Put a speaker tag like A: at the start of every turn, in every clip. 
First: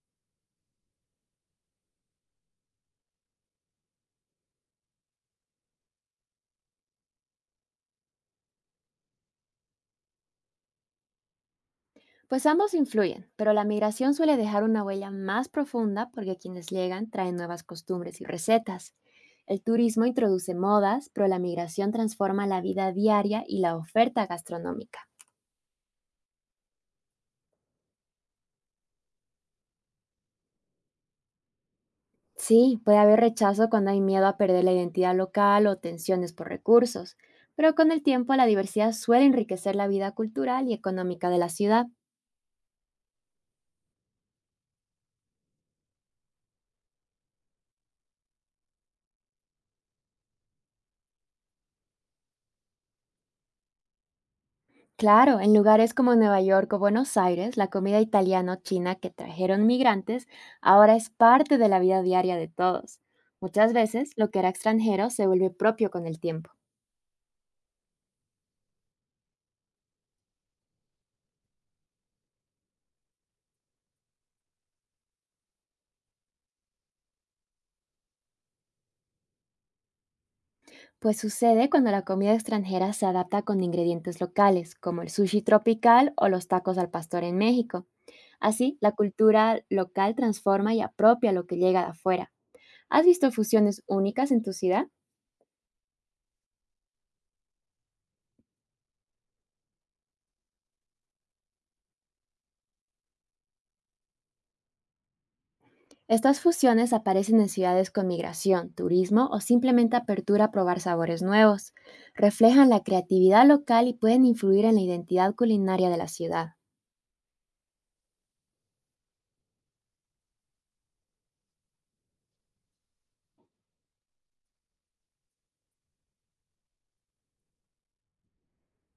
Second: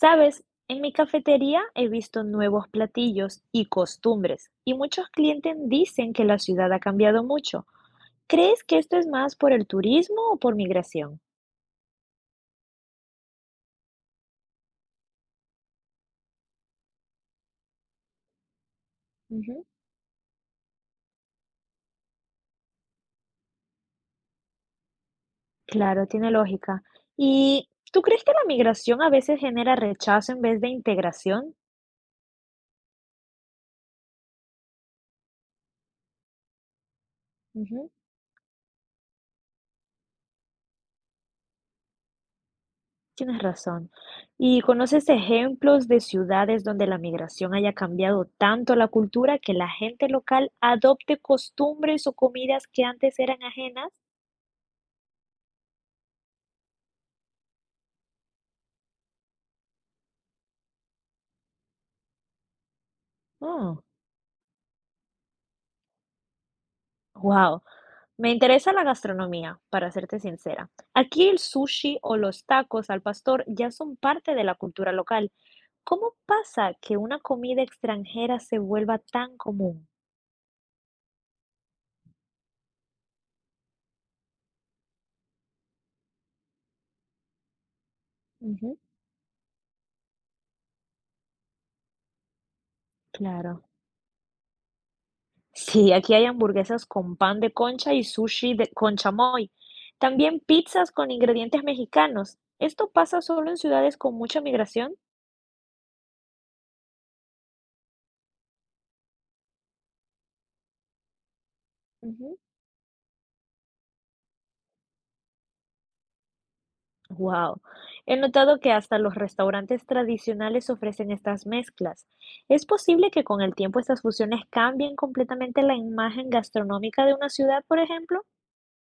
A: Sabes, en mi cafetería he visto nuevos platillos y costumbres, y muchos clientes dicen que la ciudad ha cambiado mucho. ¿Crees que esto es más por el turismo o por migración?
B: Pues ambos influyen, pero la migración suele dejar una huella más profunda porque quienes llegan traen nuevas costumbres y recetas. El
A: Ujú.
B: turismo introduce modas, pero la migración transforma la vida diaria y la oferta gastronómica.
A: Claro, tiene lógica. ¿Y tú crees que la migración a veces genera rechazo en vez de integración?
B: Sí, puede haber rechazo cuando hay miedo a perder la identidad local o tensiones por recursos, pero
A: Ujú.
B: con el tiempo la diversidad suele enriquecer la vida cultural y económica de la ciudad.
A: Tienes razón. ¿Y conoces ejemplos de ciudades donde la migración haya cambiado tanto la cultura que la gente local adopte costumbres o comidas que antes eran ajenas?
B: Claro, en lugares como Nueva York o Buenos Aires, la comida italiana o china que trajeron migrantes ahora es parte de la vida diaria de todos. Muchas
A: Oh,
B: veces lo que era extranjero se vuelve propio con el tiempo.
A: wow. Me interesa la gastronomía, para serte sincera. Aquí el sushi o los tacos al pastor ya son parte de la cultura local. ¿Cómo pasa que una comida extranjera se vuelva tan común?
B: Pues sucede cuando la comida extranjera se adapta con ingredientes locales, como el sushi tropical o los tacos al pastor en México.
A: Ujú,
B: Así, la cultura local transforma y apropia lo que llega de afuera. ¿Has visto
A: claro.
B: fusiones únicas en tu ciudad?
A: Sí, aquí hay hamburguesas con pan de concha y con chamoy. También pizzas con ingredientes mexicanos. ¿Esto pasa solo en ciudades con mucha migración?
B: Estas fusiones aparecen en ciudades con migración, turismo o simplemente apertura a probar sabores nuevos.
A: Ujú.
B: Reflejan la creatividad local y pueden influir en la identidad culinaria de la ciudad.
A: Wow. He notado que hasta los restaurantes tradicionales ofrecen estas mezclas. ¿Es posible que con el tiempo estas fusiones cambien completamente la imagen gastronómica de una ciudad, por ejemplo?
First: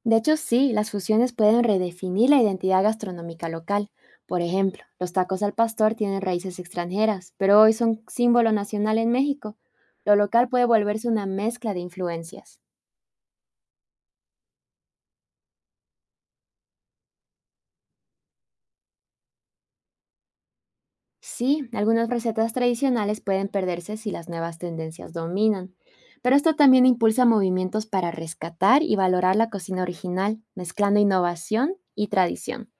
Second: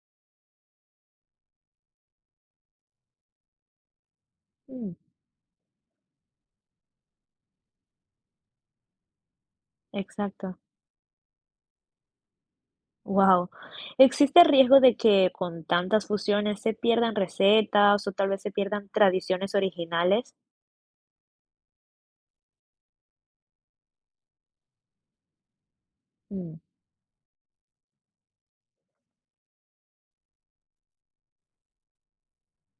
B: De hecho, sí, las fusiones pueden redefinir la identidad gastronómica local. Por ejemplo,
A: Mm,
B: los tacos al pastor tienen raíces extranjeras, pero hoy son símbolo nacional en México. Lo local
A: exacto.
B: puede volverse una mezcla de influencias.
A: Wow. ¿Existe riesgo de que con tantas fusiones se pierdan recetas o tal vez se pierdan tradiciones originales?
B: Sí, algunas recetas tradicionales pueden perderse si las nuevas tendencias dominan, pero esto
A: Mm,
B: también impulsa movimientos para rescatar y valorar la cocina original, mezclando innovación y tradición.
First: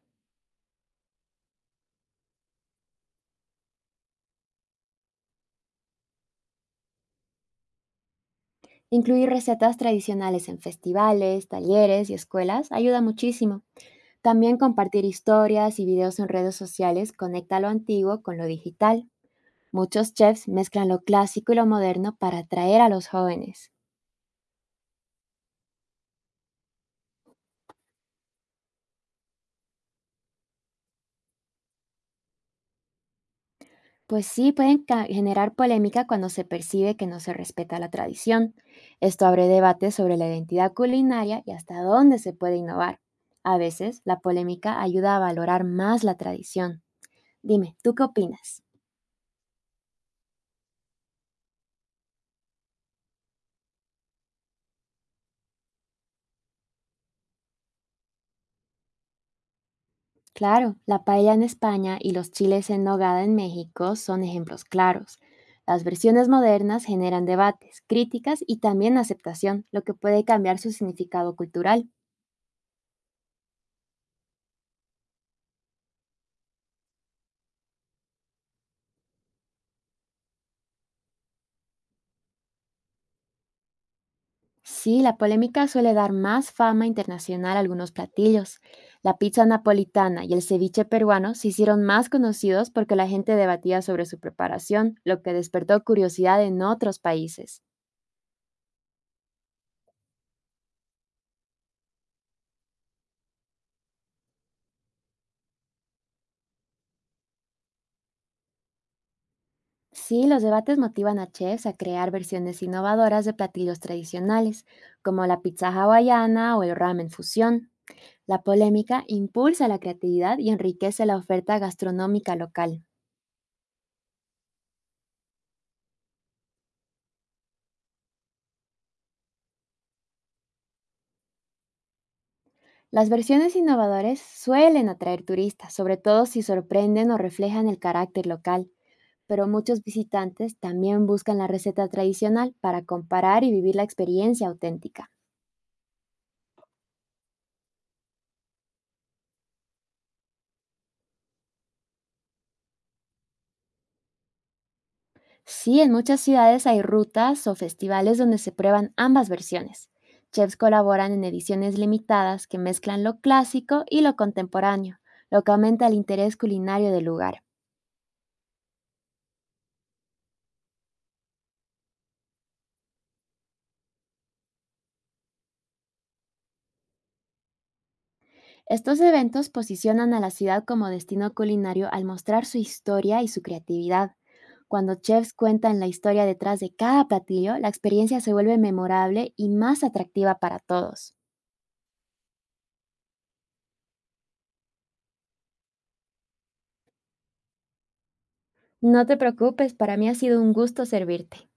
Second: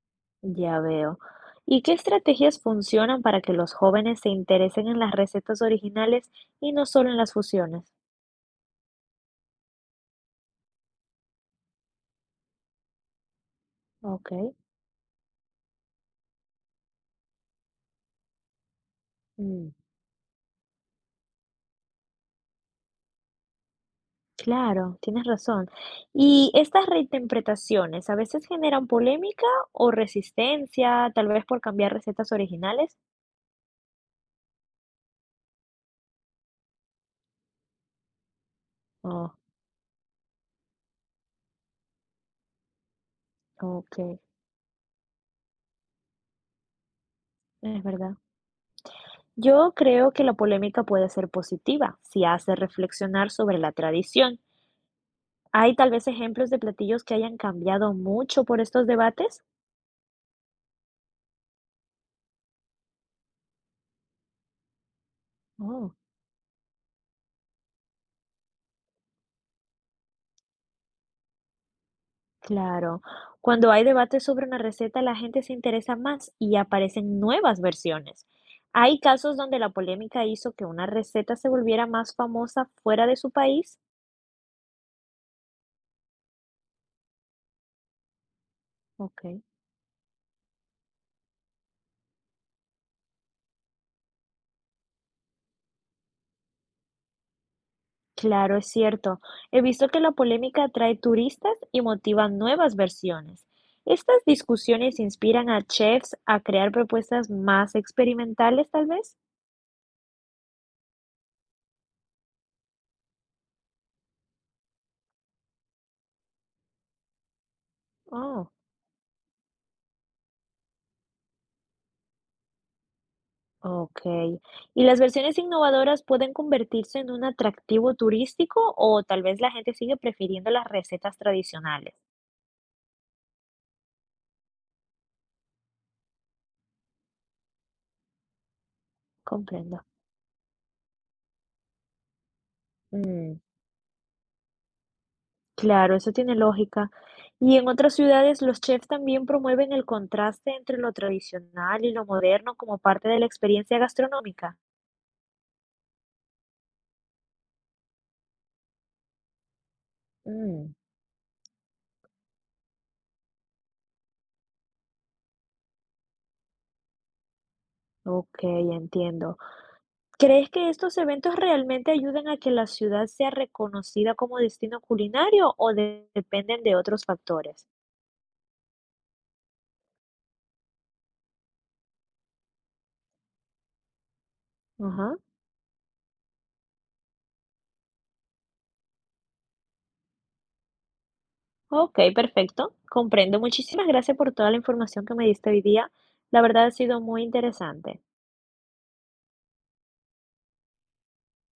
A: ya veo. ¿Y qué estrategias funcionan para que los jóvenes se interesen en las recetas originales y no solo en las fusiones?
B: Incluir recetas tradicionales en festivales, talleres y escuelas ayuda muchísimo.
A: Ok.
B: También compartir historias y videos en redes sociales conecta lo antiguo con lo digital.
A: Mm.
B: Muchos chefs mezclan lo clásico y lo moderno para atraer a los jóvenes.
A: Claro, tienes razón. Y estas reinterpretaciones a veces generan polémica o resistencia, tal vez por cambiar recetas originales.
B: Pues sí, pueden generar polémica cuando se percibe que no se respeta la tradición. Esto
A: Oh,
B: abre debates sobre la identidad culinaria y hasta dónde se puede innovar. A
A: ok,
B: veces, la polémica ayuda a valorar más la tradición. Dime,
A: es
B: ¿tú qué
A: verdad.
B: opinas?
A: Yo creo que la polémica puede ser positiva si hace reflexionar sobre la tradición. ¿Hay tal vez ejemplos de platillos que hayan cambiado mucho por estos debates?
B: Claro, la paella en España y los chiles en nogada en México son ejemplos claros. Las
A: Oh.
B: versiones modernas generan debates, críticas y también aceptación, lo que puede cambiar su significado cultural.
A: Claro. Cuando hay debate sobre una receta, la gente se interesa más y aparecen nuevas versiones. ¿Hay casos donde la polémica hizo que una receta se volviera más famosa fuera de su país?
B: Sí, la polémica suele dar más fama internacional a algunos platillos. La
A: Ok.
B: pizza napolitana y el ceviche peruano se hicieron más conocidos porque la gente debatía sobre su preparación, lo que despertó curiosidad en otros países.
A: Claro, es cierto. He visto que la polémica atrae turistas y motiva nuevas versiones. ¿Estas discusiones inspiran a chefs a crear propuestas más experimentales, tal vez?
B: Sí, los debates motivan a chefs a crear versiones innovadoras de platillos tradicionales, como la pizza hawaiana o el ramen fusión. La
A: Oh.
B: polémica impulsa la creatividad y enriquece la oferta gastronómica local.
A: Okey. ¿Y las versiones innovadoras pueden convertirse en un atractivo turístico o tal vez la gente sigue prefiriendo las recetas tradicionales?
B: Las versiones innovadoras suelen atraer turistas, sobre todo si sorprenden o reflejan el carácter local, pero
A: Comprendo.
B: muchos visitantes también buscan la receta tradicional para
A: Mm,
B: comparar y vivir la experiencia auténtica.
A: claro, eso tiene lógica. Y en otras ciudades, los chefs también promueven el contraste entre lo tradicional y lo moderno como parte de la experiencia gastronómica.
B: Sí, en muchas ciudades hay rutas o festivales donde se prueban ambas versiones. Chefs
A: Mm.
B: colaboran en ediciones limitadas que mezclan lo clásico y lo contemporáneo, lo que aumenta el interés culinario del lugar.
A: Ok, entiendo. ¿Crees que estos eventos realmente ayudan a que la ciudad sea reconocida como destino culinario o dependen de otros factores?
B: Estos eventos posicionan a la ciudad como destino culinario al mostrar su historia y su creatividad. Cuando
A: Ajá.
B: chefs cuentan la historia detrás de cada platillo, la experiencia se vuelve memorable y más atractiva para todos.
A: Ok, perfecto. Comprendo. Muchísimas gracias por toda la información que me diste hoy día. La verdad ha sido muy interesante.
B: No te preocupes, para mí ha sido un gusto servirte.